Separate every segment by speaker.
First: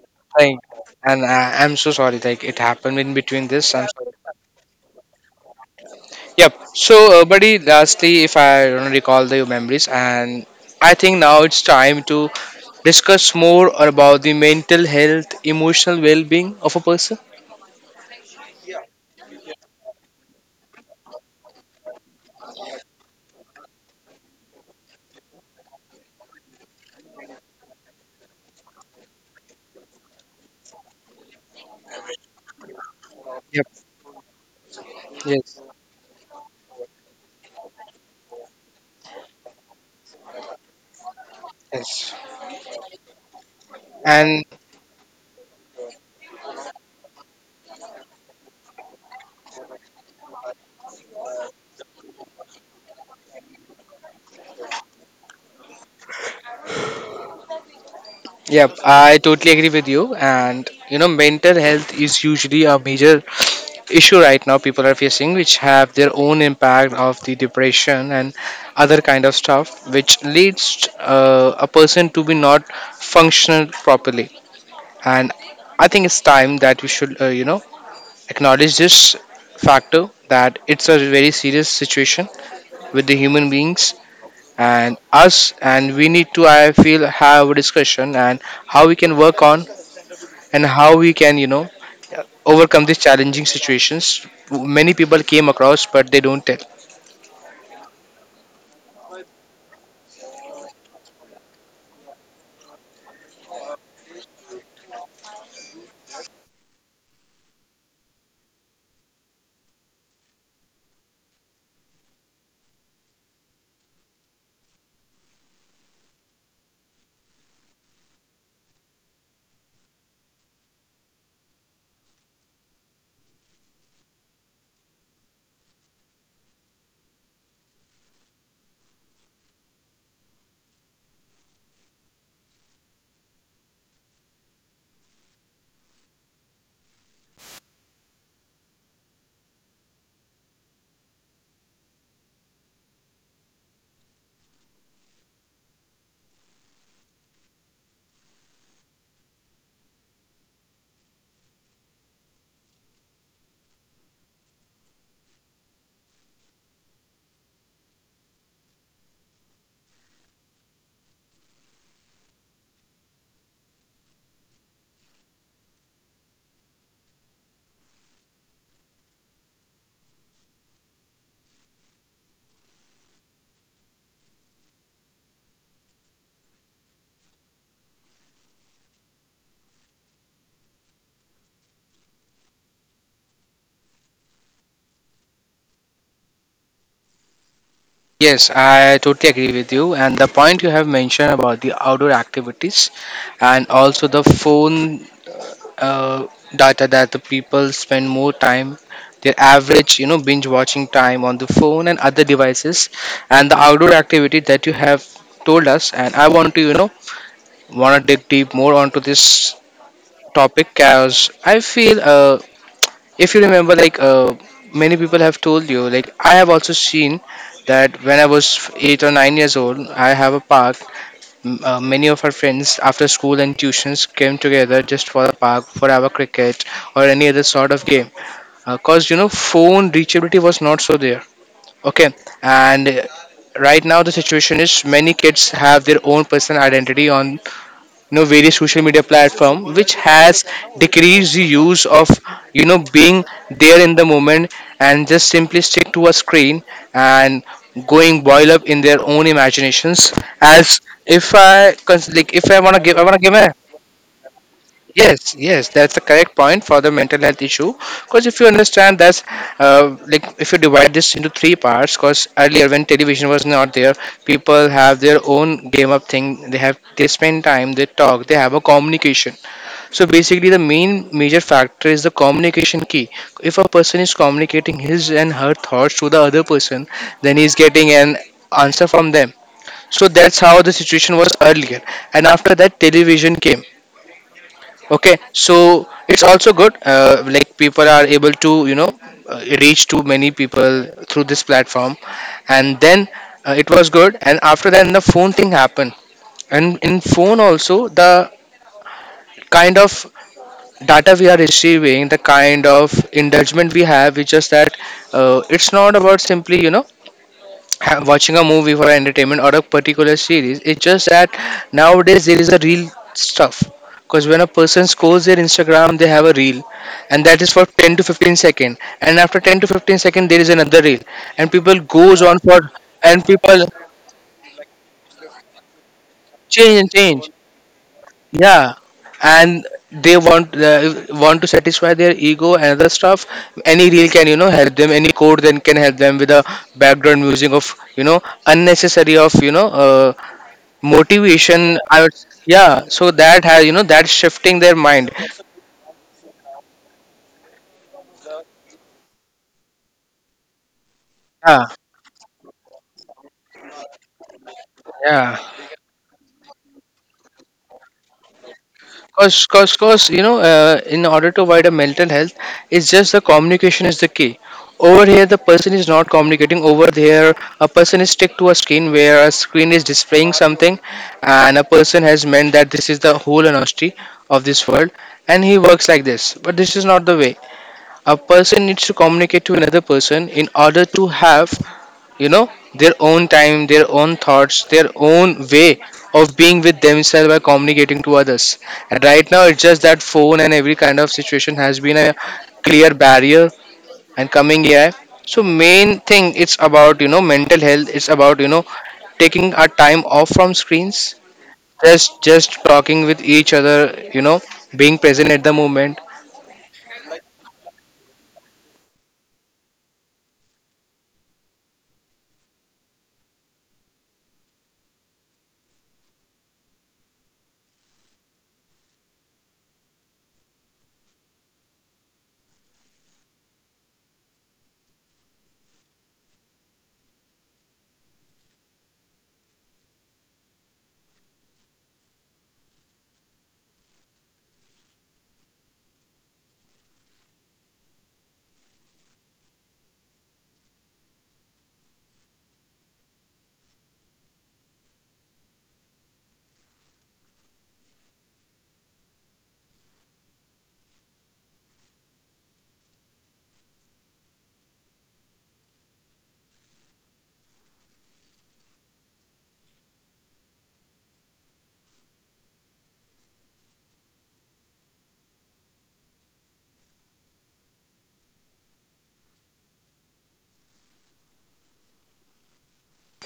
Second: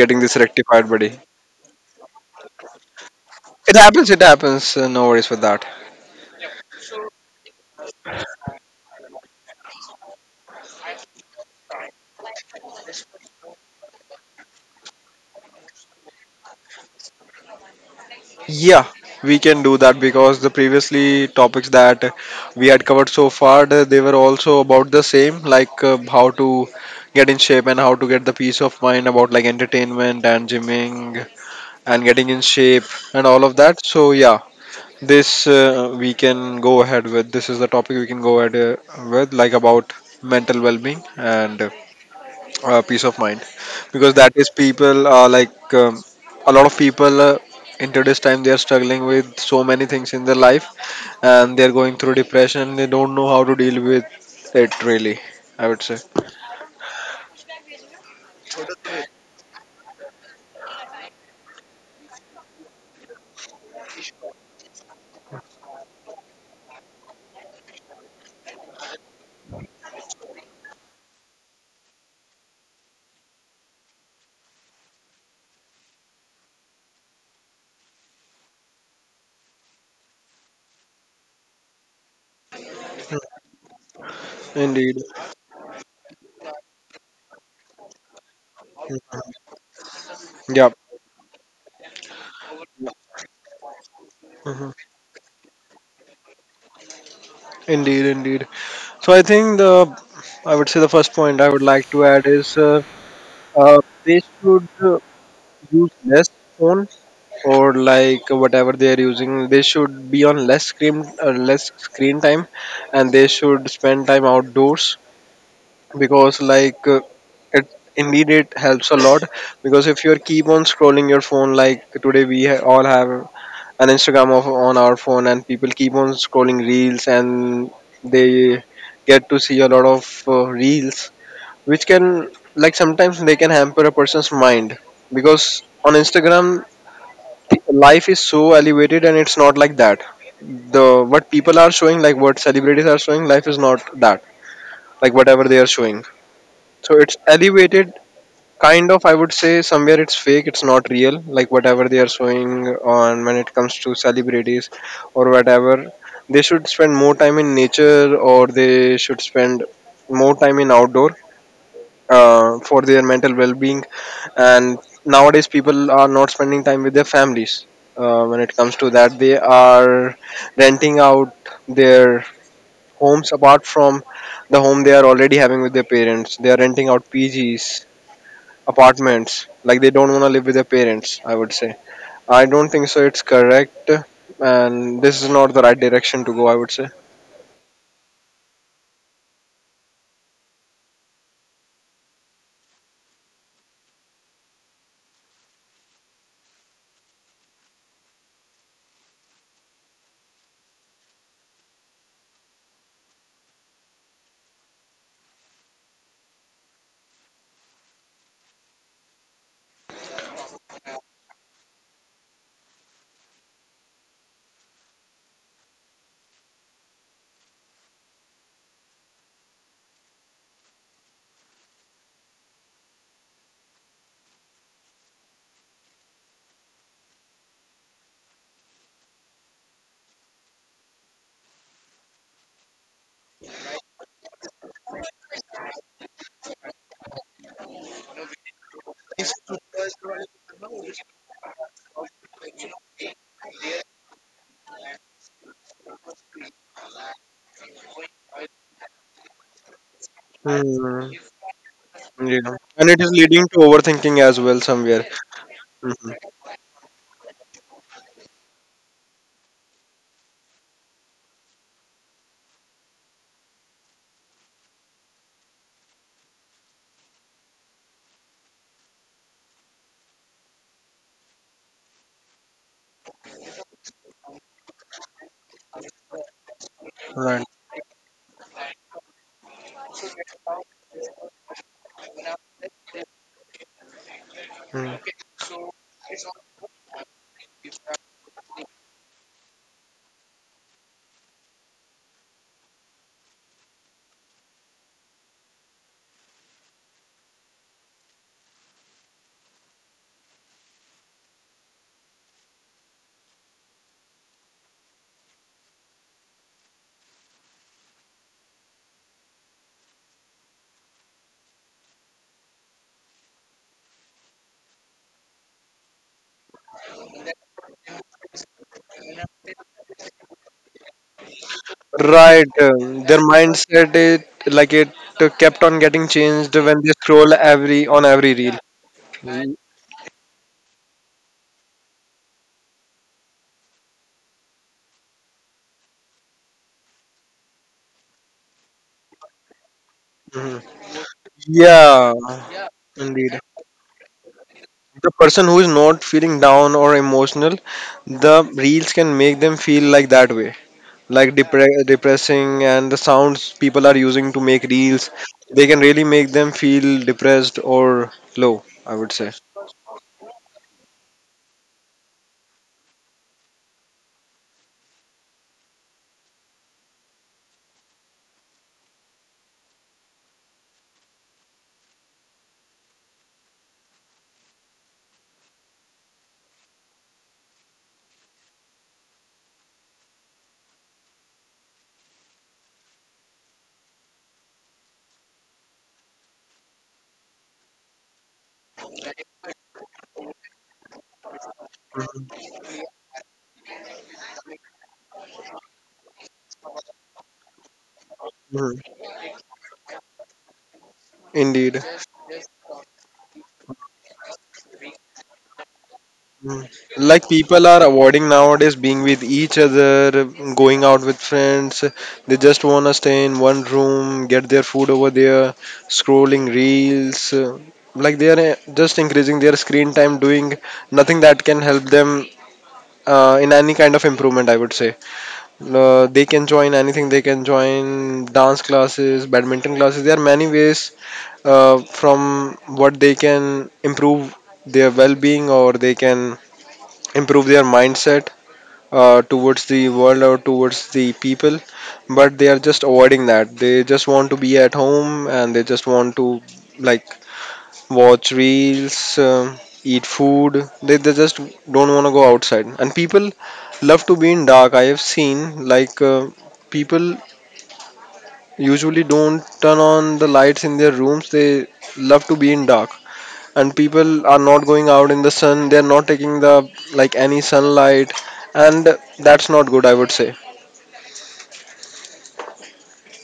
Speaker 1: getting this
Speaker 2: Thank.
Speaker 1: rectified, buddy.
Speaker 2: And I'm so sorry. Like, it happened in between this.
Speaker 1: It
Speaker 2: I'm
Speaker 1: happens,
Speaker 2: sorry.
Speaker 1: it happens. No worries with that.
Speaker 2: Yep. So, buddy, lastly, if I don't recall the memories, and I think now it's time to discuss more about the mental health, emotional well-being of a person.
Speaker 1: Yeah, we can do that, because the previously topics that we had covered so far, they were also about the same, like how to get in shape and how to get the peace of mind about, like, entertainment and gymming and getting in shape and all of
Speaker 2: Yep.
Speaker 1: that. So yeah, this
Speaker 2: Yes.
Speaker 1: we can go ahead with. This is the topic we can go ahead with, like, about mental well-being and.
Speaker 2: Yes.
Speaker 1: uh, peace of mind, because that
Speaker 2: And
Speaker 1: is people, like, a lot of people into this time, they are struggling with so many things in their life, and they're going through depression. They don't know how to deal with it, really, I would say.
Speaker 2: yep, I totally agree with you. And you know, mental health is usually a major issue right now people are facing, which have their own impact of the depression and other kind of stuff, which leads a person to be not functional properly. And I think it's time that we should, you know, acknowledge this factor that it's a very serious situation with the human beings
Speaker 1: Indeed.
Speaker 2: and us, and we need to, I feel, have a discussion and how we can work on, and
Speaker 1: Yeah.
Speaker 2: how we can, you know, overcome these challenging situations
Speaker 1: Hmm.
Speaker 2: many people came across but they don't tell.
Speaker 1: Indeed, indeed. So I think, the I would say, the first point I would like to add is they should use less phone, or, like, whatever they are using, they should be on less screen time, and they should spend time outdoors, because, like, it, indeed, it helps a lot. Because if you keep on scrolling your phone, like, today all have an instagram on our phone, and people keep on scrolling reels, and they get to see a lot of reels, which can, like, sometimes they can hamper a person's mind. Because on instagram, life is so elevated, and it's not like that. The What people are showing, like, what celebrities are showing, life is not that, like, whatever they are showing. So it's elevated, kind of, I would say. Somewhere it's fake, it's not real, like, whatever they are showing on when it comes to celebrities, or whatever. They should spend more time in nature, or they should spend more time in outdoor for their mental well-being. And nowadays people are not spending time with their families. When it comes to that, they are renting out their homes. Apart from the home they are already having with their parents, they are renting out pgs, apartments. Like, they don't want to live with their parents, I would say. I don't think so, it's correct. And this is not the right direction to go, I would say.
Speaker 2: Yes, I totally agree with you. And the point you have mentioned about the outdoor activities and also the phone uh, data that the people spend more time, their average, you know, binge watching time on the phone and other devices, and the outdoor activity that you have told us. And I want to, you know, want to dig deep more onto this topic as I feel if you remember like many people have told you, like I have also seen that when I was 8 or 9 years old, I have a park. Many of our friends after school and tuitions came together just for the park for our cricket or any other sort of game, because you know phone reachability was not so there. Okay. And right now the situation is many kids have their own personal identity on, you know, various social media platform, which has decreased the use of, you know, being there in the moment and just simply stick to a screen, and going boil up in their own imaginations. As
Speaker 1: Hmm.
Speaker 2: if I cons- like
Speaker 1: Yeah,
Speaker 2: if I want to
Speaker 1: and
Speaker 2: give I
Speaker 1: it is
Speaker 2: want to give
Speaker 1: leading
Speaker 2: a
Speaker 1: to overthinking as well, somewhere.
Speaker 2: yes, yes, that's the
Speaker 1: Mhm.
Speaker 2: correct point for the mental health issue. Because if you understand that's like if you divide this into three parts, because earlier when television was not there, people have their own game up thing. They have, they spend time, they talk, they have a communication. So basically, the main major factor is the communication key. If a person is communicating his and her thoughts to the other person, then
Speaker 1: Right.
Speaker 2: he's getting an answer from them. So that's how the situation was earlier. And after that, television came.
Speaker 1: Hmm.
Speaker 2: Okay, so it's also good. Like people are able to, you know, reach to many people through this platform, and then it was good. And after then, the phone thing happened. And in phone also, the kind of data we are receiving, the kind of indulgement we have, it's just that it's not about simply, you know, watching a movie for entertainment or a particular series. It's just that nowadays there is a real stuff. Because when a person scrolls their Instagram, they have a reel, and that is for 10 to 15 second. And after 10 to 15 second, there is another reel, and people goes on
Speaker 1: Right,
Speaker 2: for,
Speaker 1: their
Speaker 2: and people
Speaker 1: mindset is, like, it kept on getting changed
Speaker 2: change
Speaker 1: when
Speaker 2: and
Speaker 1: they
Speaker 2: change.
Speaker 1: scroll every reel.
Speaker 2: Yeah, and they want to satisfy their ego and other stuff. Any reel can, you know, help them. Any code then can help them with a background music of, you know, unnecessary of, you know.
Speaker 1: Mhm.
Speaker 2: Motivation, I would,
Speaker 1: Yeah,
Speaker 2: yeah, so
Speaker 1: indeed.
Speaker 2: that has, you know, that's shifting their mind.
Speaker 1: The person who is not feeling down or emotional, the reels can make them feel like that way, like,
Speaker 2: Yeah,
Speaker 1: depressing, and the sounds people are using to make reels,
Speaker 2: yeah.
Speaker 1: they can really make them feel depressed or low, I would say.
Speaker 2: Cause you know, in order to avoid a mental health, it's just the communication is the key. Over here the person is not communicating. Over there a person is stick to a screen where a screen is displaying something, and a person has meant that this is the whole honesty of this world, and he works like this. But this is not the way a person needs to communicate to another person in order to have, you know, their own time, their own thoughts, their own way of being with themselves by communicating to others. And right now it's just that phone and every kind of situation has been a
Speaker 1: Mhm.
Speaker 2: clear barrier, and coming AI. So main thing, it's about, you know, mental health. It's about, you know,
Speaker 1: Mhm.
Speaker 2: taking our time off from screens,
Speaker 1: Indeed.
Speaker 2: just talking with each other, you know, being present at the moment.
Speaker 1: Mm. Like, people are avoiding nowadays being with each other, going out with friends. They just want to stay in one room, get their food over there, scrolling reels. Like, they are just increasing their screen time, doing nothing that can help them in any kind of improvement, I would say. They can join anything, they can join dance classes, badminton classes. There are many ways from what they can improve their well being, or they can improve their mindset towards the world or towards the people. But they are just avoiding that, they just want to be at home, and they just want to, like, watch reels, eat food. They just don't want to go outside. And people love to be in dark, I have seen. Like, people usually don't turn on the lights in their rooms, they love to be in dark. And people are not going out in the sun, they're not taking, the like, any sunlight. And that's not good, I would say.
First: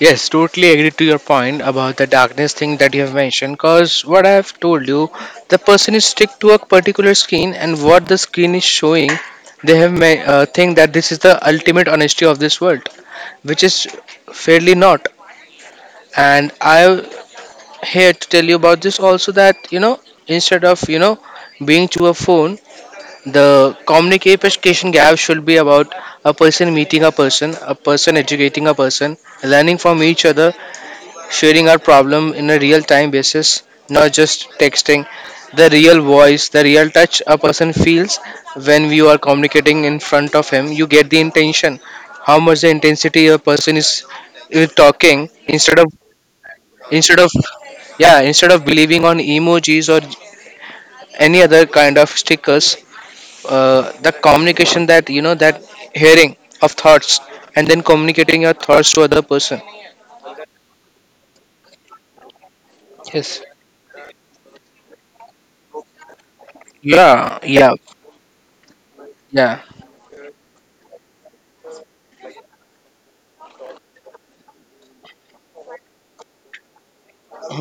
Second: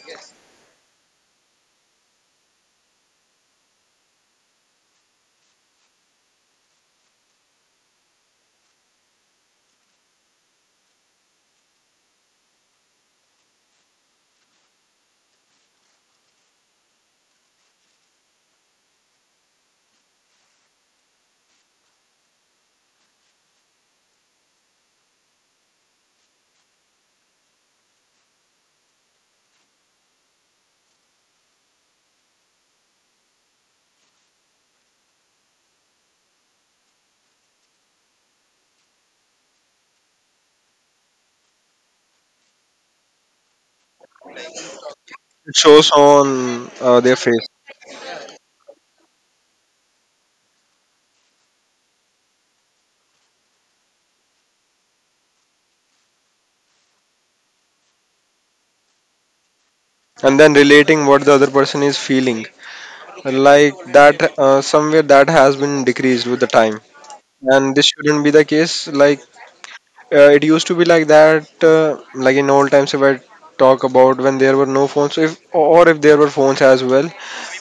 Speaker 2: Yes, totally agree to your point about the darkness thing that you have mentioned. Because what I have told you, the person is stick to a particular screen, and what the screen is showing, they have think that this is the ultimate honesty of this world, which is fairly not. And I'm here to tell you about this also, that you know, instead of, you know, being to a phone, the communication gap should be about a person meeting a person educating a person, learning from each other, sharing our problem in a real time basis, not just texting. The real voice, the real touch a person feels when you are communicating in front of him, you get the intention. How much the intensity a person is talking,
Speaker 1: It
Speaker 2: instead
Speaker 1: shows
Speaker 2: of,
Speaker 1: on their
Speaker 2: instead of
Speaker 1: face.
Speaker 2: yeah, instead of believing on emojis or any other kind of stickers. The communication that, you know, that hearing of thoughts and then communicating your thoughts to other person.
Speaker 1: And then relating what the other person is feeling,
Speaker 2: Yes.
Speaker 1: like that, somewhere that has been decreased with the time.
Speaker 2: Yeah. Yeah.
Speaker 1: And this shouldn't be the case. Like,
Speaker 2: Yeah.
Speaker 1: it used to be like that. Like, in old times, if I talk about when there were no phones, if or if there were phones as well,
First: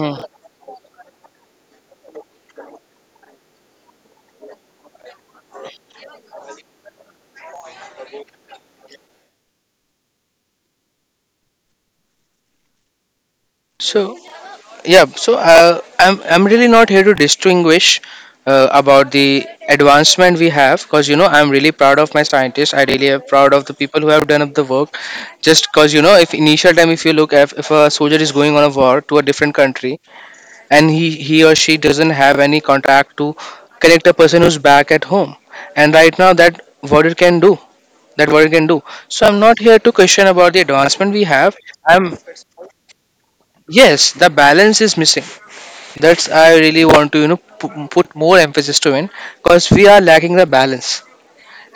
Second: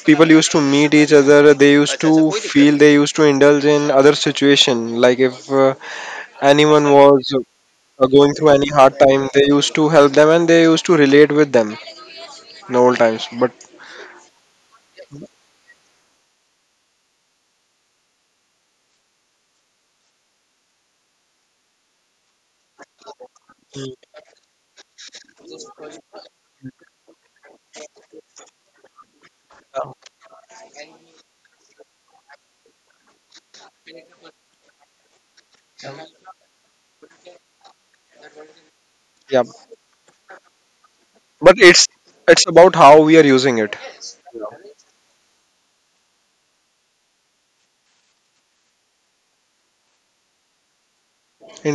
Speaker 1: people used to meet each other, they used to feel, they used to indulge in other situation. Like, if anyone was going through any hard time, they used to help them, and they used to relate with them in old times. But
Speaker 2: So yeah, so I'm really not here to distinguish about the advancement we have, because you know I'm really proud of my scientists. I really am proud of the people who have done up the work. Just because you know, if initial time, if you look, if a soldier is going on a war to a different
Speaker 1: uh,
Speaker 2: country, and he or she doesn't have any contact to connect a person who's back at home, and right now that what it can do, that what it can do. So I'm
Speaker 1: yeah,
Speaker 2: not here to question about the advancement we have.
Speaker 1: but it's
Speaker 2: I'm
Speaker 1: it's about how we are using it.
Speaker 2: yes, the balance is missing. That's, I really want to, you know, put more emphasis to in, because we are lacking the balance,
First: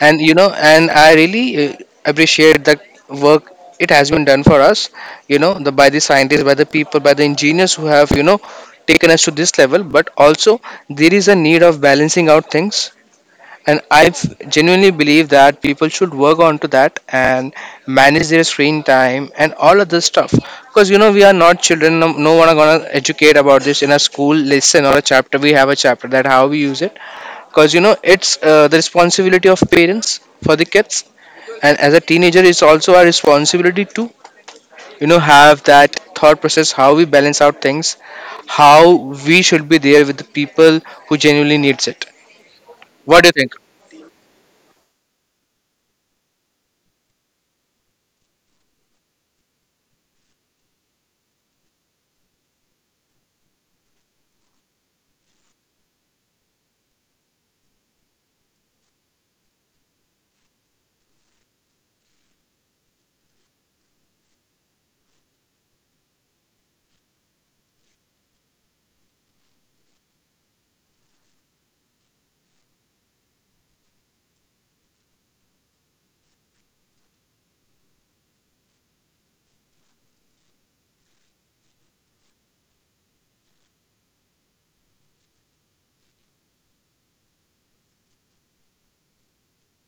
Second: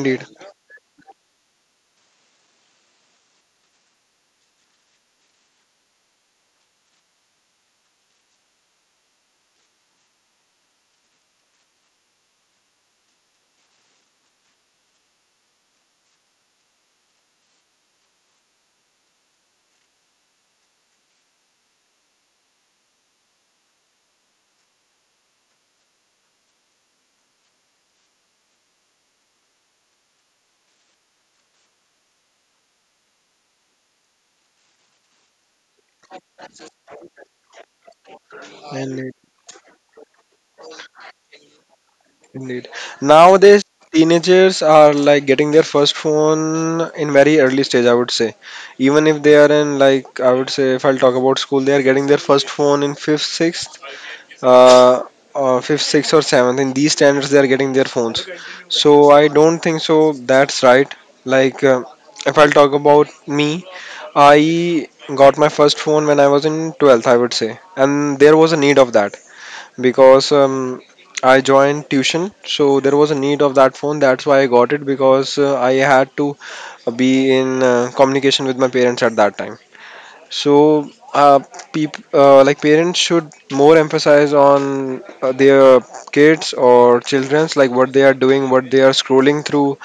Speaker 2: and you know, and I really appreciate the work it has been done for us. You know, the by the scientists, by the people, by the engineers who have, you know, taken us to this level. But also there is a need of balancing out things, and I genuinely believe that people should work on to that and manage their screen time and all of this stuff, because you know we are not children. No, no one are gonna educate about this in a school lesson or a chapter. We have a chapter that how we use it, because you know it's the responsibility of parents for the kids, and as a teenager it's also our responsibility to, you know, have that thought process, how we balance out things, how
Speaker 1: indeed,
Speaker 2: we should be there with the people who genuinely needs it.
Speaker 1: indeed.
Speaker 2: What do you think?
Speaker 1: Nowadays teenagers are, like, getting their first phone in very early stage, I would say. Even if they are in, like, I would say, if I'll talk about school, they are getting their first phone in uh, fifth, sixth, or seventh. In these standards, they are getting their phones. So I don't think so, that's right. Like, if I'll talk about me, I got my first phone when I was in 12th, I would say, and there was a need of that, because I joined tuition, so there was a need of that phone. That's why I got it, because I had to be in communication with my parents at that time. So, like, parents should more emphasize on their kids or children's, like, what they are doing, what they are scrolling through,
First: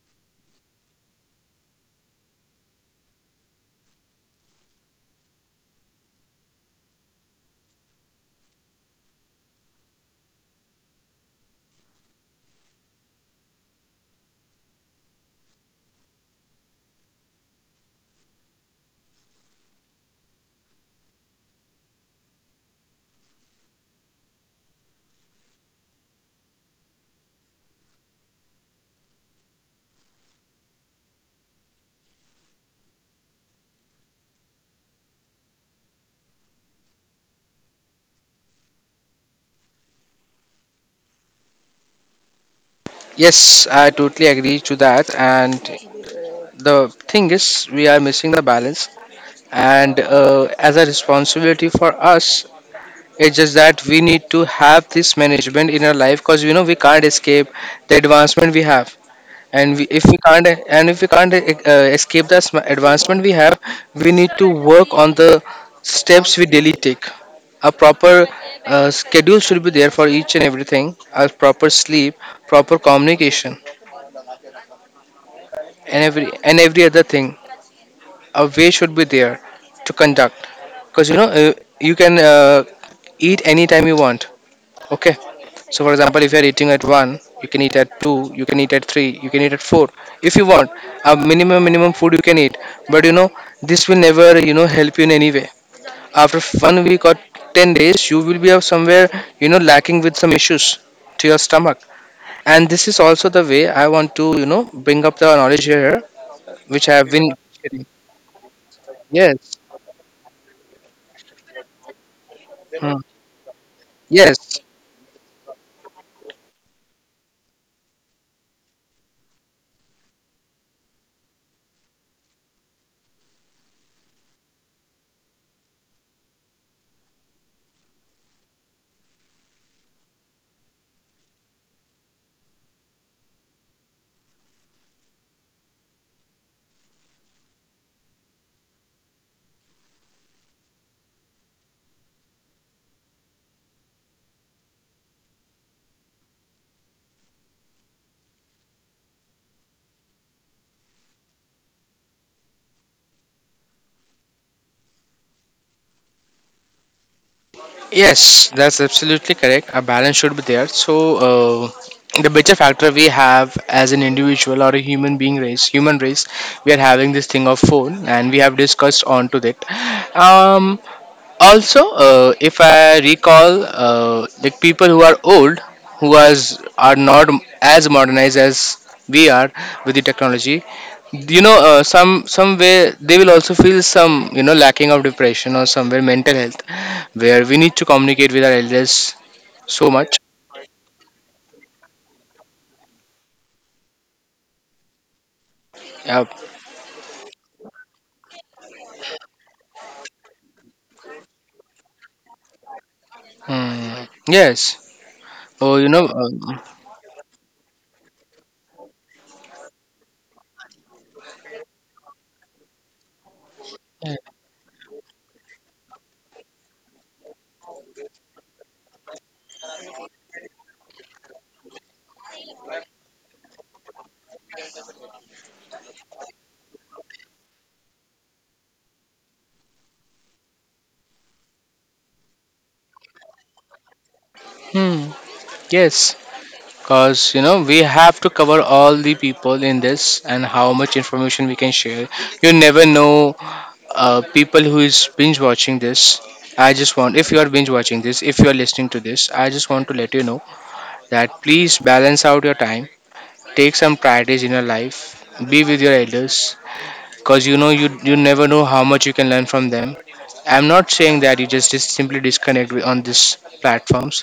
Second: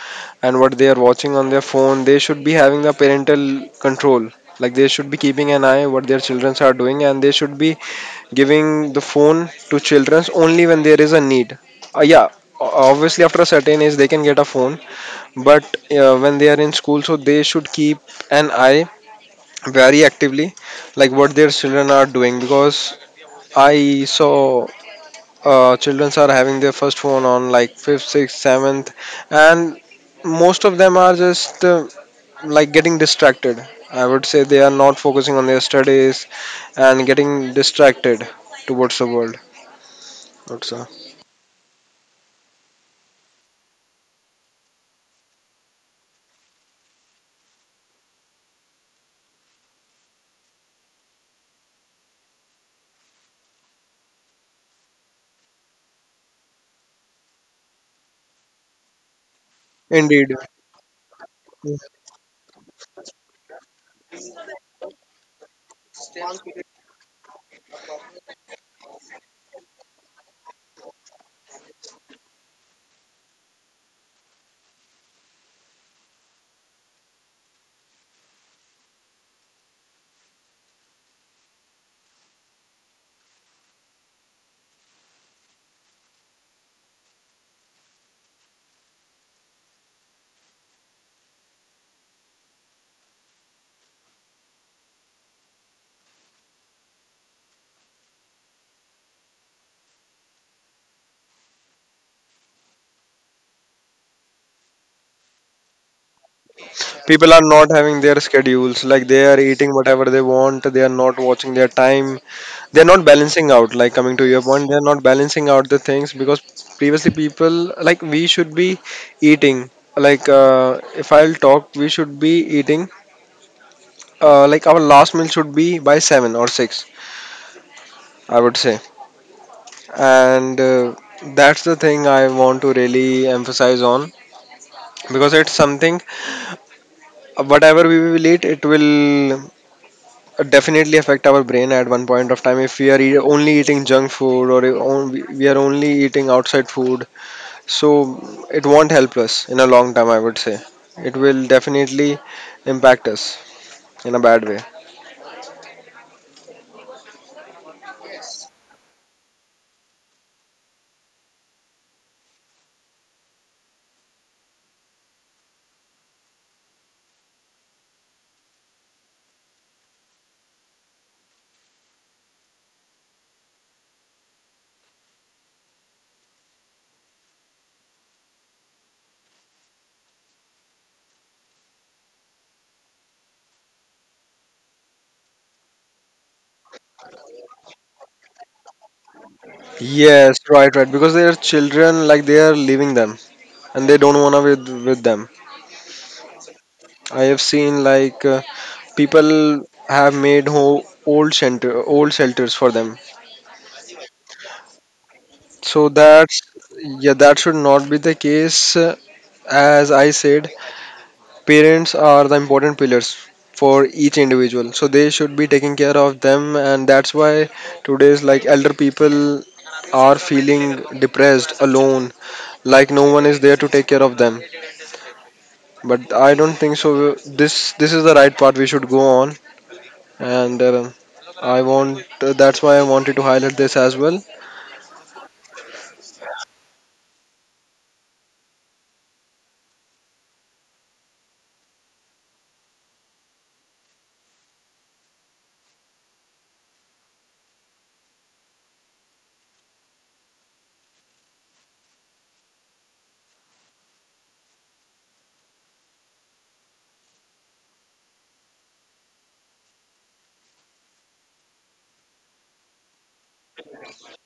Speaker 1: and what they are watching on their phone. They should be having the parental control. Like, they should be keeping an eye what their childrens are doing, and they should be giving the phone to childrens only when there is a need. Yeah, obviously after a certain age they can get a phone. But when they are in school, so they should keep an eye very actively, like, what their children are doing. Because I saw children are having their first phone on, like, fifth, sixth, seventh. And most of them are just like, getting distracted, I would say. They are not focusing on their studies and getting distracted towards the world also.
Speaker 2: Yes, I totally agree to that. And the thing is, we are missing the balance. And as a responsibility for us, it's just that we need to have this management in our life, because you know we can't escape the advancement we have. And we, if we
Speaker 1: Indeed.
Speaker 2: can't, and if we can't escape the advancement we have, we need to work on the steps we daily take. A proper schedule should be there for each and everything. A proper sleep, proper communication, and every other thing, a way should be there to conduct, because you know you can eat anytime you want. Okay, so for example, if you are eating at 1, you can eat at 2, you can eat at 3, you can eat at 4 if you want. A minimum food you can eat, but you know this will never, you know, help you in any way. After 1 week or 10 days, you will be of somewhere, you know, lacking with some issues to your stomach. And this is also the way I want to, you know, bring up the knowledge here, which I have
Speaker 1: People
Speaker 2: been
Speaker 1: are not
Speaker 2: sharing.
Speaker 1: having their schedules, like, they are
Speaker 2: Yes.
Speaker 1: eating whatever they want, they are not watching their time, they're
Speaker 2: Mm.
Speaker 1: not balancing out. Like, coming to your
Speaker 2: Yes,
Speaker 1: point, they're not balancing out the things. Because previously people, like, we should be eating, like, if I'll talk, we should be eating, like, our last meal should be by 7 or 6, I would say. And that's the thing I want to really emphasize on, because it's something. Whatever we will eat, it will definitely affect our brain at one point of time. If we are only eating junk food, or if on- we are only eating outside food, so it won't help us in a long time, I would say. It will definitely impact us in a bad way.
Speaker 2: yes, that's absolutely correct. A balance should be there. So, the major factor we have as an individual or a human being race, human race, we are having this thing of phone, and we have discussed on to that. Um, Also, if I recall, like people who are old who was are not as modernized as we are with the technology, you know, some way they will also feel some, lacking of depression or somewhere mental health, where we need to communicate with our elders so much.
Speaker 1: Yes, right, right. Because they are children, like, they are leaving them, and they don't wanna with them.
Speaker 2: Yeah.
Speaker 1: I have seen, like, people have made ho old shelter old shelters for them.
Speaker 2: Hmm. Yes. Oh,
Speaker 1: So that's, yeah, that should not be the case. As I said, parents are the important pillars for each individual, so they should be taking care of them. And that's why today's, like, elder people are feeling depressed, alone, like, no one is there to take care of them. But I don't think so. This is the right part we should go on. And I want, that's why I wanted to highlight this as well.
Speaker 2: hmm. Yes, because you know we have to cover all the people in this and how much information we can share. You never know, people who is binge watching this. I just want, if you are binge watching this, if you are listening to this, I just want to let you know that please balance out your time, take some priorities in your life, be with your elders, because you never know how much you can learn from them. I'm not saying that you just simply disconnect with- on these platforms.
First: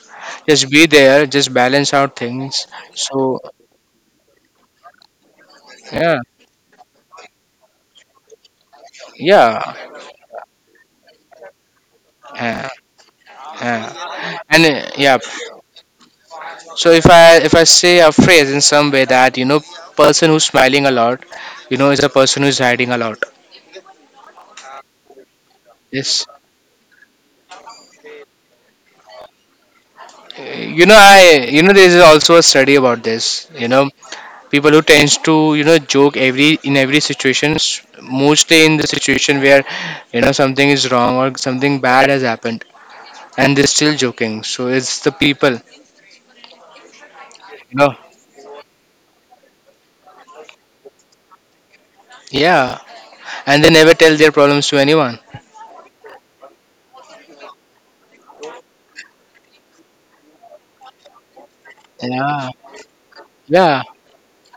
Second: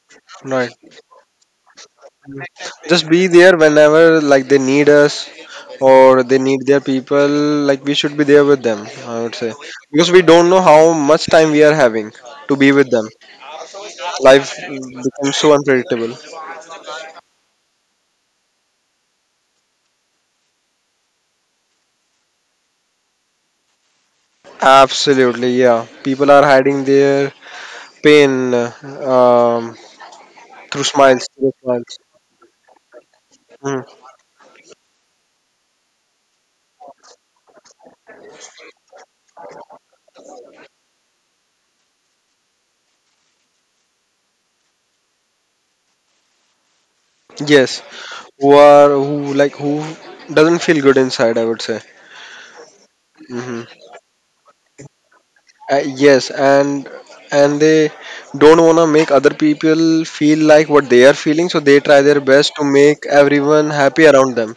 Speaker 2: Just
Speaker 1: Right.
Speaker 2: be there, just balance out things.
Speaker 1: Just be
Speaker 2: So
Speaker 1: there whenever, like, they need us
Speaker 2: yeah,
Speaker 1: or they need their people. Like, we should be there with them, I would say.
Speaker 2: yeah,
Speaker 1: Because we don't know how much time we are having to
Speaker 2: yeah,
Speaker 1: be with them.
Speaker 2: yeah.
Speaker 1: Life
Speaker 2: And yeah,
Speaker 1: becomes so unpredictable.
Speaker 2: so if I say a phrase in some way that, you know, person who's smiling a lot, you know, is a person who's hiding a lot.
Speaker 1: Absolutely. Yeah,
Speaker 2: Yes.
Speaker 1: people are hiding their pain, um,
Speaker 2: Uh, you
Speaker 1: through
Speaker 2: know, I,
Speaker 1: smiles, through
Speaker 2: you know,
Speaker 1: smiles.
Speaker 2: there is also a study about this, you know,
Speaker 1: Mm.
Speaker 2: people who tends to, you know, joke every in every situation, mostly in the situation where, you know, something is wrong or something bad has happened, and they're still joking, so it's the people, you
Speaker 1: Yes,
Speaker 2: know.
Speaker 1: who are who like who doesn't feel good inside, I would say.
Speaker 2: Yeah. And
Speaker 1: Mhm.
Speaker 2: they never tell their problems to anyone.
Speaker 1: Yes, and they don't want to make other people feel like what they are feeling, so they try their
Speaker 2: Yeah.
Speaker 1: best to make everyone
Speaker 2: Yeah,
Speaker 1: happy around them.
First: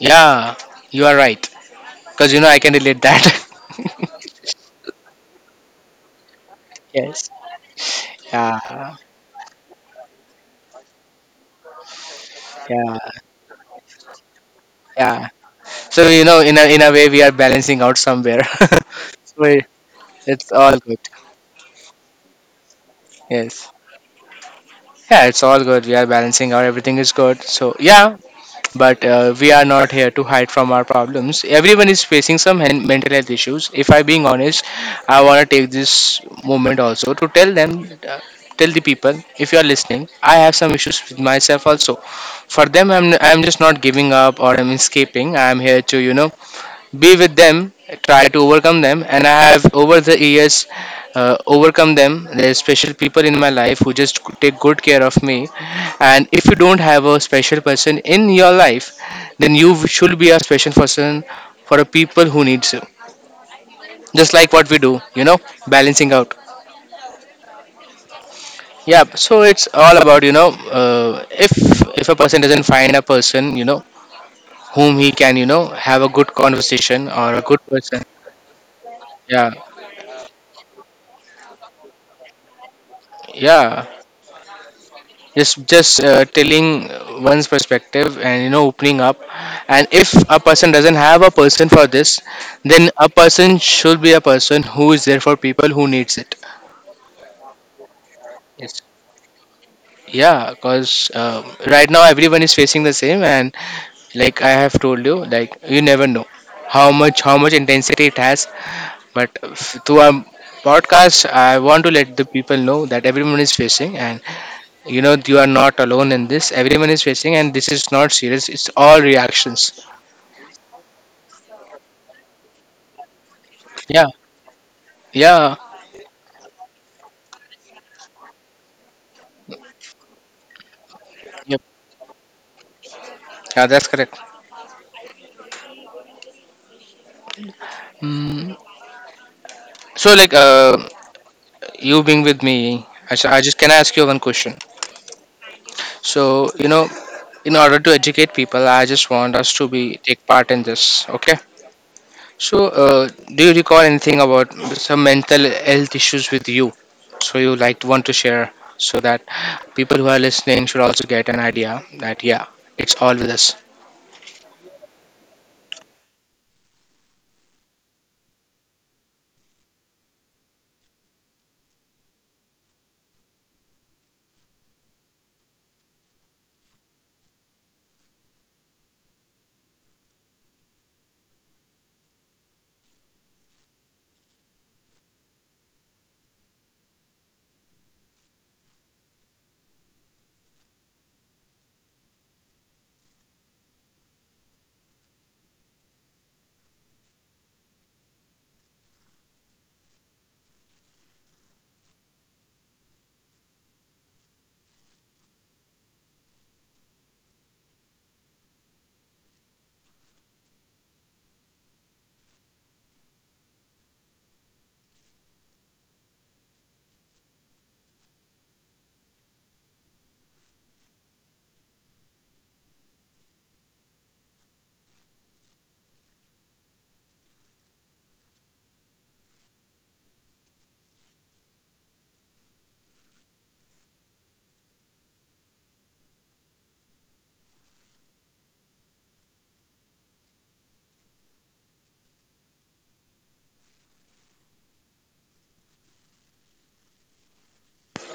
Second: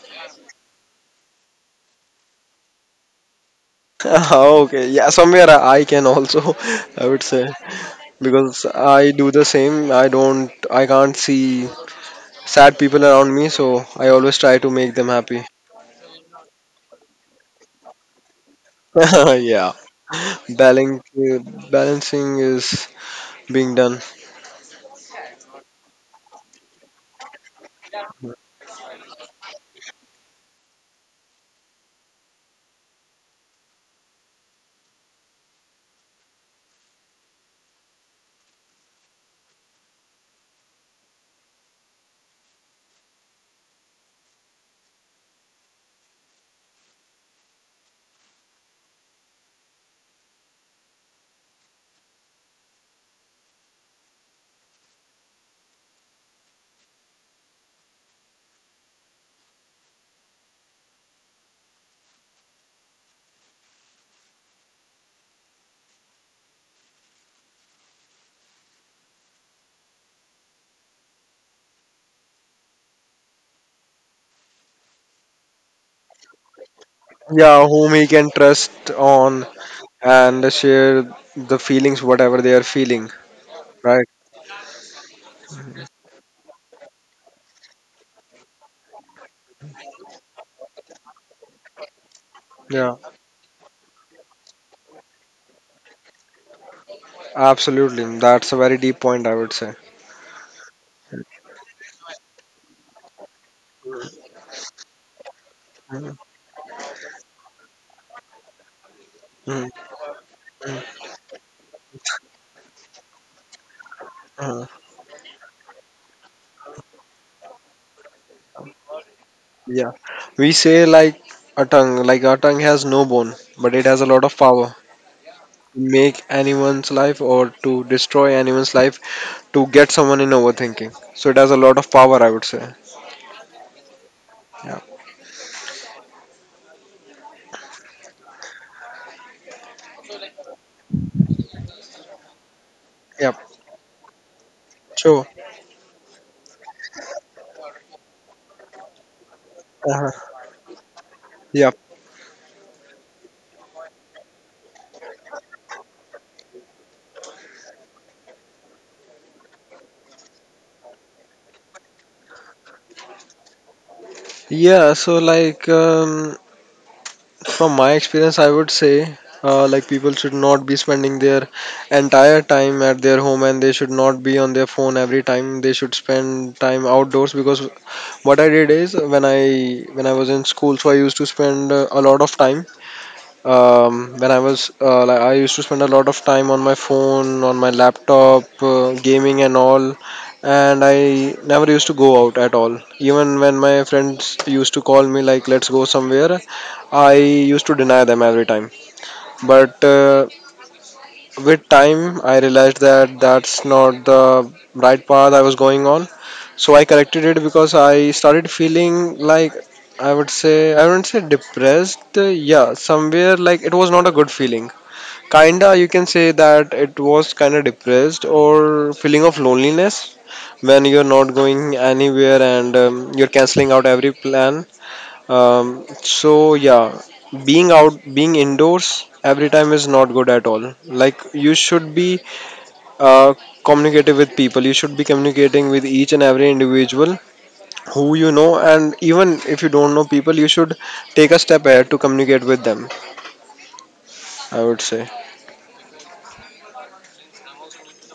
Speaker 2: yeah, you are right. Because you know I can relate that.
Speaker 1: Okay, yeah, somewhere I can also, I would
Speaker 2: Yes.
Speaker 1: say, because
Speaker 2: Yeah,
Speaker 1: I do the same. I can't see sad people
Speaker 2: yeah,
Speaker 1: around me, so I always try to make them
Speaker 2: yeah.
Speaker 1: happy.
Speaker 2: So you know, in a way, we are balancing out somewhere. So it-
Speaker 1: Yeah,
Speaker 2: it's all good.
Speaker 1: balancing, balancing is
Speaker 2: Yes.
Speaker 1: being done.
Speaker 2: Yeah, it's all good. We are balancing out. Everything is good. So yeah, but we are not here to hide from our problems. Everyone is facing some mental health issues. If I'm being honest, I want to take this moment also to tell them, tell the people, if you are listening, I have some issues with myself also. For them, I'm just not giving up or I'm escaping. I'm here to, you know, be with them, try to overcome them, and I have, over the years, overcome them. There's special people in my life who just take good care of me, and if you don't have a special person in your life, then you should be a special person for a people who needs you, just like what we do, you know, balancing out. Yeah, so it's all about, you know, if a person doesn't find a person, you know, whom he can, you know, have a good conversation or a good
Speaker 1: Yeah, whom
Speaker 2: person.
Speaker 1: he can trust on,
Speaker 2: Yeah.
Speaker 1: and share the feelings, whatever they are feeling.
Speaker 2: Yeah.
Speaker 1: Right.
Speaker 2: Just telling one's perspective and, you know, opening up, and if a person doesn't have a person for this, then
Speaker 1: Yeah.
Speaker 2: a person should be a person who is there for people who needs it.
Speaker 1: Absolutely, that's a very deep point, I would say.
Speaker 2: Yeah, because right now everyone is facing the same, and like I have told you, like you never
Speaker 1: Mhm,
Speaker 2: know how much intensity it has, but
Speaker 1: mhm,
Speaker 2: through our podcast, I want to let the people know that everyone is facing, and
Speaker 1: mhm.
Speaker 2: you know you are not alone in this. Everyone is facing, and this is not serious, it's all reactions.
Speaker 1: Yeah. We say, like, a tongue, like, our tongue has no bone, but it has
Speaker 2: Yeah.
Speaker 1: a lot of power
Speaker 2: Yeah.
Speaker 1: to make anyone's life or to destroy anyone's life, to get someone in overthinking. So it has a
Speaker 2: Yep.
Speaker 1: lot of power, I would say.
Speaker 2: Yeah, that's correct.
Speaker 1: Yeah.
Speaker 2: Mm. So like, you being with me Asha,
Speaker 1: Yep.
Speaker 2: I just, can I ask you one question?
Speaker 1: So.
Speaker 2: So you know, in order to educate people, I just want us to be
Speaker 1: Uh-huh.
Speaker 2: take part in this. Okay.
Speaker 1: Yep. Yeah.
Speaker 2: So uh, do you recall anything about some mental health issues with you, so you like want to share, so that people who are listening should also get an idea that yeah, it's all with us.
Speaker 1: Yeah, so like from my experience, I would say like people should not be spending their entire time at their home, and they should not be on their phone every time. They should spend time outdoors because what I did is when I was in school, so I used to spend a lot of time. When I was like, I used to spend a lot of time on my phone, on my laptop, gaming and all. And I never used to go out at all. Even when my friends used to call me like, "Let's go somewhere," I used to deny them every time. But with time, I realized that that's not the right path I was going on. So I corrected it because I started feeling like, I would say, I wouldn't say depressed. Yeah, somewhere like it was not a good feeling. Kinda, you can say that it was kinda depressed or feeling of loneliness when you're not going anywhere, and you're canceling out every plan, so yeah, being out, being indoors every time is not good at all. Like you should be uh, communicative with people. You should be communicating with each and every individual who you know, and even if you don't know people, you should take a step ahead to communicate with them, I would say.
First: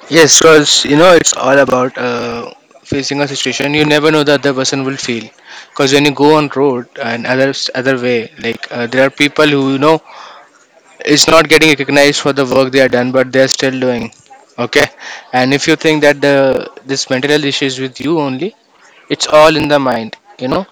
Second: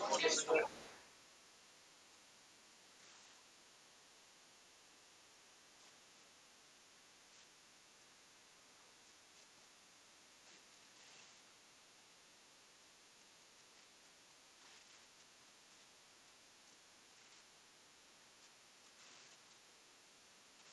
Speaker 2: Yes, because you know it's all about, facing a situation. You never know the other person will feel, because when you go on road and other way, like, there are people who, you know, it's not getting recognized for the work they are done, but they're still doing. Okay. And if you think that the this mental health issue is with you only, it's all in the mind, you know,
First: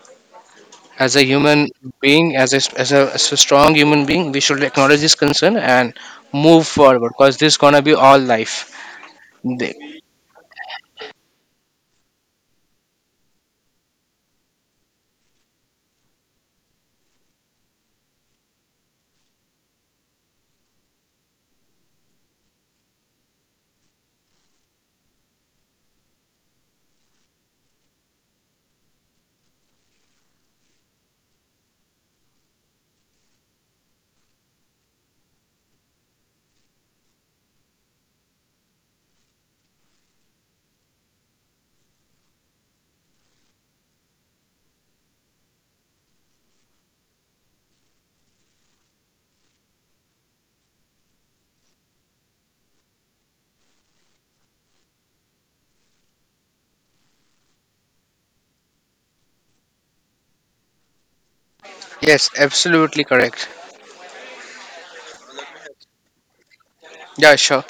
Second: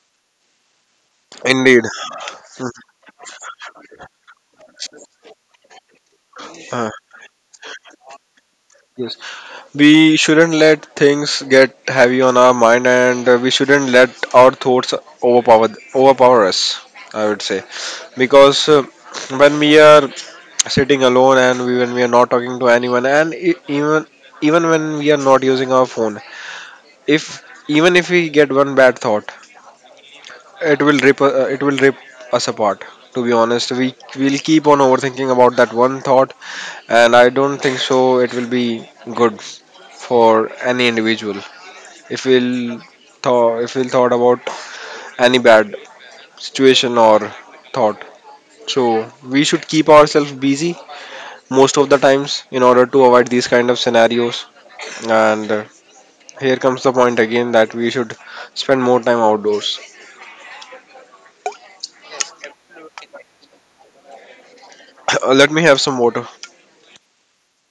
Speaker 2: as a human
Speaker 1: Indeed.
Speaker 2: being, as a strong human being, we should acknowledge this concern and move
Speaker 1: Uh,
Speaker 2: forward, because this gonna be all life.
Speaker 1: yes.
Speaker 2: They-
Speaker 1: We shouldn't let things get heavy on our mind, and we shouldn't let our thoughts overpower us, I would say. Because when we are sitting alone, when we are not talking to anyone, and even when we are not using our phone, if even if we get one bad thought, it will rip us apart, to be honest. We will keep on overthinking about that one thought, and I don't think so it will be good for any individual if we'll thought about any bad situation or thought. So we should keep ourselves busy most of the times in order to avoid these kind of scenarios. And here comes the point again, that we should spend more time outdoors.
Speaker 2: Yes, absolutely correct.
Speaker 1: Let me have some water.
Speaker 2: Yeah, sure.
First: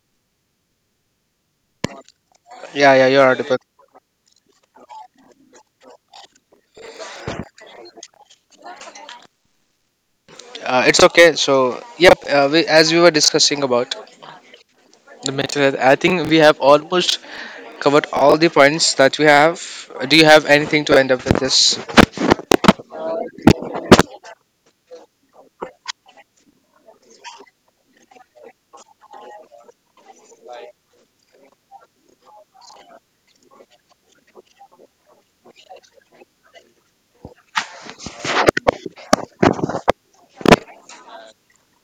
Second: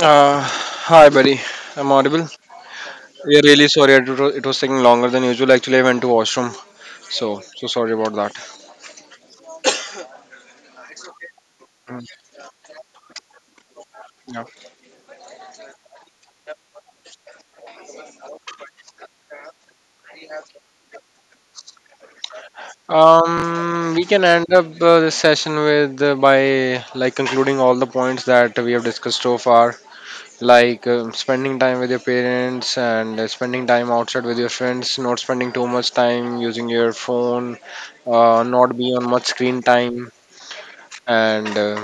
Speaker 1: Hi, buddy. I'm audible.
Speaker 2: Yeah, yeah, you're
Speaker 1: Yeah,
Speaker 2: right.
Speaker 1: really sorry. It was taking longer than usual. Actually, I went to washroom. So sorry about that.
Speaker 2: It's okay. So yep, as we were discussing about the mental health, I think we have almost covered all the points that we have. Do you have anything to end up with this?
Speaker 1: We can end up this session with by like concluding all the points that we have discussed so far. Like spending time with your parents, and spending time outside with your friends, not spending too much time using your phone, not be on much screen time, and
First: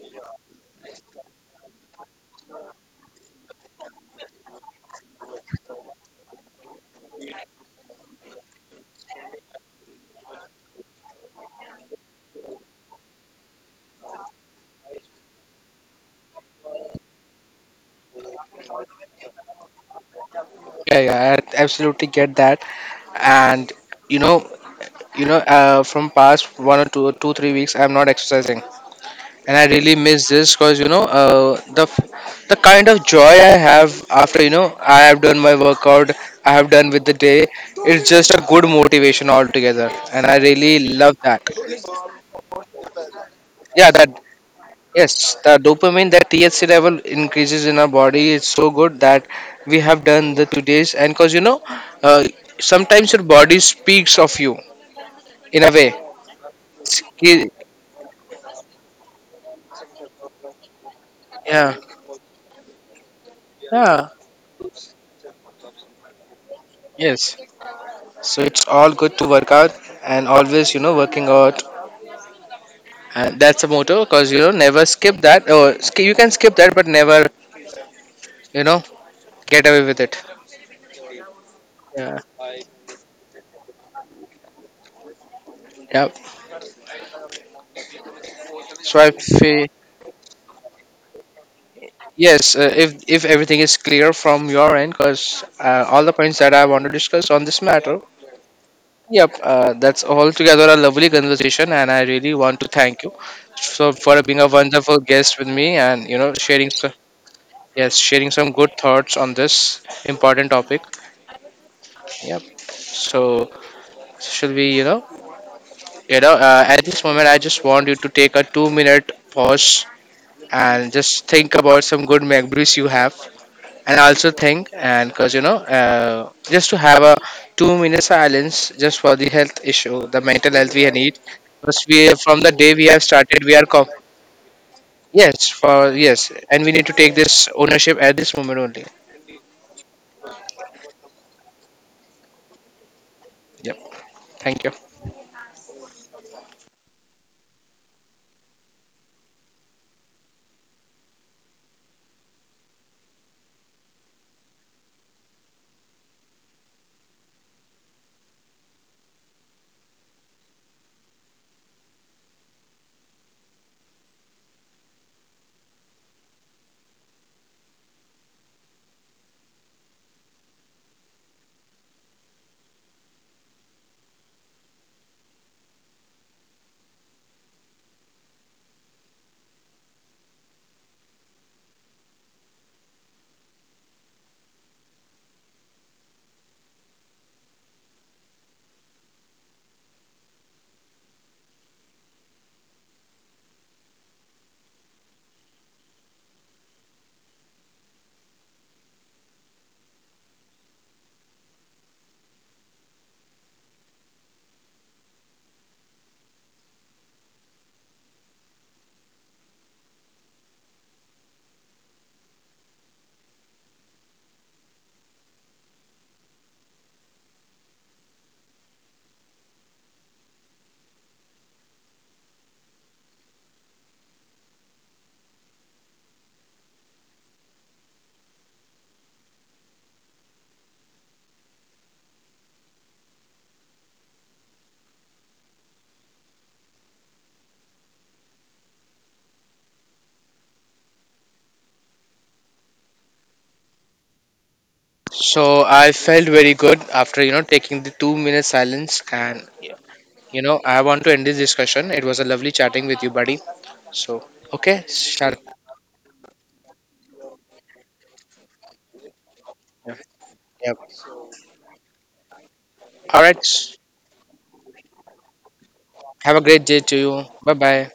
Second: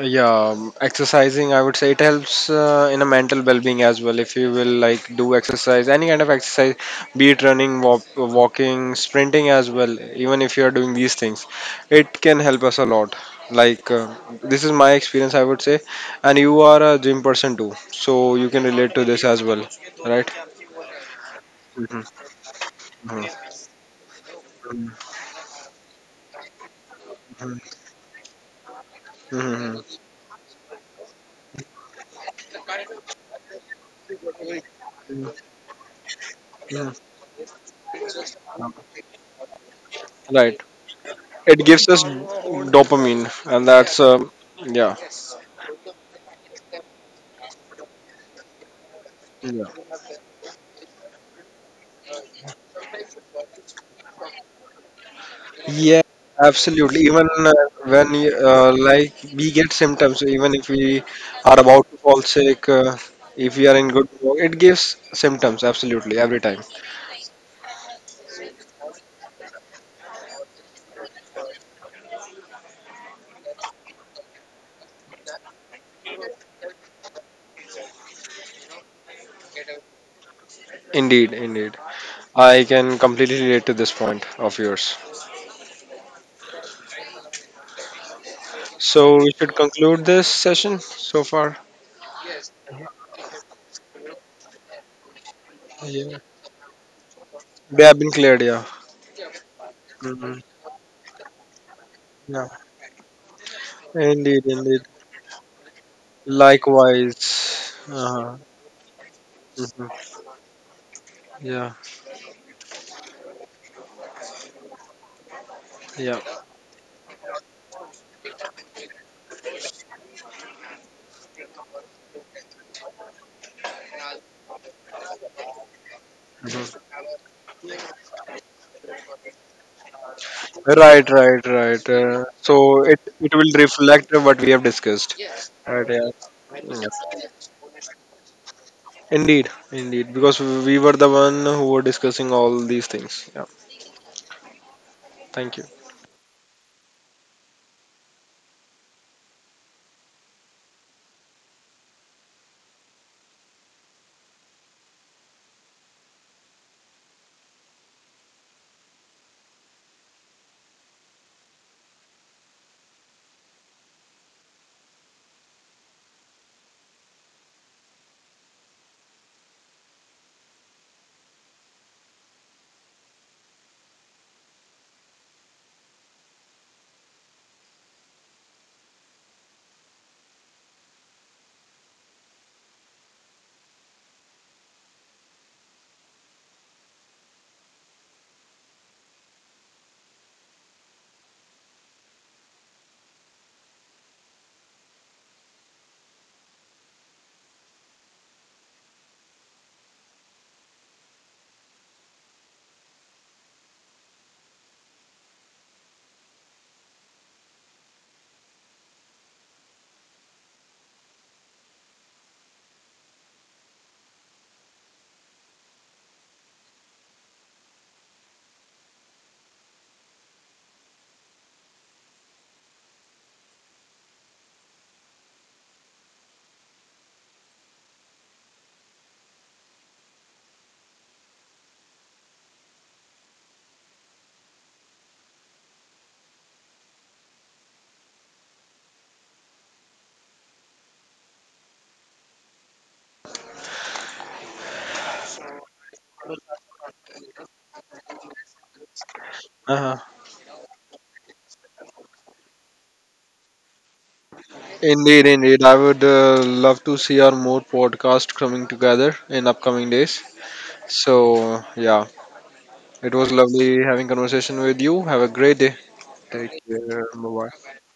Speaker 1: yeah, exercising, I would say, it helps in a mental well-being as well. If you will like do exercise, any kind of exercise, be it running, walking, sprinting as well, even if you are doing these things, it can help us a lot. Like this is my experience, I would say. And you are a gym person too, so you can relate to this as well, right?
Speaker 2: Yeah, yeah, I
Speaker 1: Mhm,
Speaker 2: absolutely get that.
Speaker 1: mhm,
Speaker 2: And you know, from past one or two, two, 3 weeks, I'm not exercising, and I
Speaker 1: mhm,
Speaker 2: really miss this, because you know, the kind of joy I have after, you know, I have
Speaker 1: mhm,
Speaker 2: done my workout, I have done
Speaker 1: mhm.
Speaker 2: with the day. It's just a good motivation altogether, and I
Speaker 1: Right,
Speaker 2: really love that.
Speaker 1: it gives us dopamine, and
Speaker 2: Yeah,
Speaker 1: that's
Speaker 2: that.
Speaker 1: yeah.
Speaker 2: Yes, the dopamine, that THC level increases in our body is so good, that
Speaker 1: Yeah.
Speaker 2: we have done the 2 days. And because you know, uh, sometimes your body speaks of you in a way.
Speaker 1: Yeah, absolutely. Even
Speaker 2: It's-
Speaker 1: when you, like we get symptoms, so even if we are
Speaker 2: Yeah,
Speaker 1: about to fall sick, if we are in
Speaker 2: yeah,
Speaker 1: good, it gives symptoms. Absolutely, every time.
Speaker 2: yes. So it's all good to work out, and always, you know, working out. And that's a motto because you know, never skip that. Or you can skip that, but never, you know, get away with it.
Speaker 1: Indeed, indeed.
Speaker 2: Yeah,
Speaker 1: I can completely relate to this point of yours.
Speaker 2: yeah. So I
Speaker 1: So we should
Speaker 2: feel.
Speaker 1: conclude this session so far.
Speaker 2: Yes, if everything is clear from your end, because all the
Speaker 1: Yeah,
Speaker 2: points that I want to discuss on this
Speaker 1: they
Speaker 2: matter.
Speaker 1: have been cleared. Yeah.
Speaker 2: Yep, that's
Speaker 1: Mhm.
Speaker 2: altogether a lovely conversation, and I really
Speaker 1: Yeah.
Speaker 2: want to thank you so for being
Speaker 1: Indeed,
Speaker 2: a
Speaker 1: indeed.
Speaker 2: wonderful guest with me, and you know, sharing some,
Speaker 1: Likewise.
Speaker 2: yes, sharing
Speaker 1: Uh-huh.
Speaker 2: some good thoughts on this
Speaker 1: Mhm.
Speaker 2: important topic.
Speaker 1: Yeah.
Speaker 2: Yep. So should we, you know,
Speaker 1: Yeah.
Speaker 2: at this moment I just want you to take a 2 minute pause, and just think about some good memories you have, and I also think, and because you know, just to
Speaker 1: Mhm.
Speaker 2: have a 2 minute silence just for the health issue, the mental health we
Speaker 1: Right,
Speaker 2: need.
Speaker 1: right,
Speaker 2: Because
Speaker 1: right.
Speaker 2: we,
Speaker 1: Uh,
Speaker 2: from the day
Speaker 1: so
Speaker 2: we
Speaker 1: it,
Speaker 2: have
Speaker 1: it
Speaker 2: started,
Speaker 1: will
Speaker 2: we are com-
Speaker 1: reflect what we have discussed.
Speaker 2: yes,
Speaker 1: Right,
Speaker 2: for
Speaker 1: yeah.
Speaker 2: yes, and we need
Speaker 1: Yeah.
Speaker 2: to take this ownership at this moment only.
Speaker 1: Indeed, indeed. Because we were the one who were discussing all these things. Yeah.
Speaker 2: Yep. Thank you.
Speaker 1: Thank you.
Speaker 2: So I felt very good after, you know, taking the 2 minute silence, and
Speaker 1: Uh-huh.
Speaker 2: you know, I want to end this discussion. It was a lovely chatting with you, buddy. So okay,
Speaker 1: Indeed,
Speaker 2: shall
Speaker 1: indeed. I would love to see our more podcast coming together in upcoming
Speaker 2: yeah.
Speaker 1: days.
Speaker 2: Yep.
Speaker 1: So yeah, it
Speaker 2: All
Speaker 1: was
Speaker 2: right.
Speaker 1: lovely having conversation with you. Have a great day.
Speaker 2: Have a
Speaker 1: Take
Speaker 2: great day to
Speaker 1: care.
Speaker 2: you. Bye
Speaker 1: Bye.
Speaker 2: bye.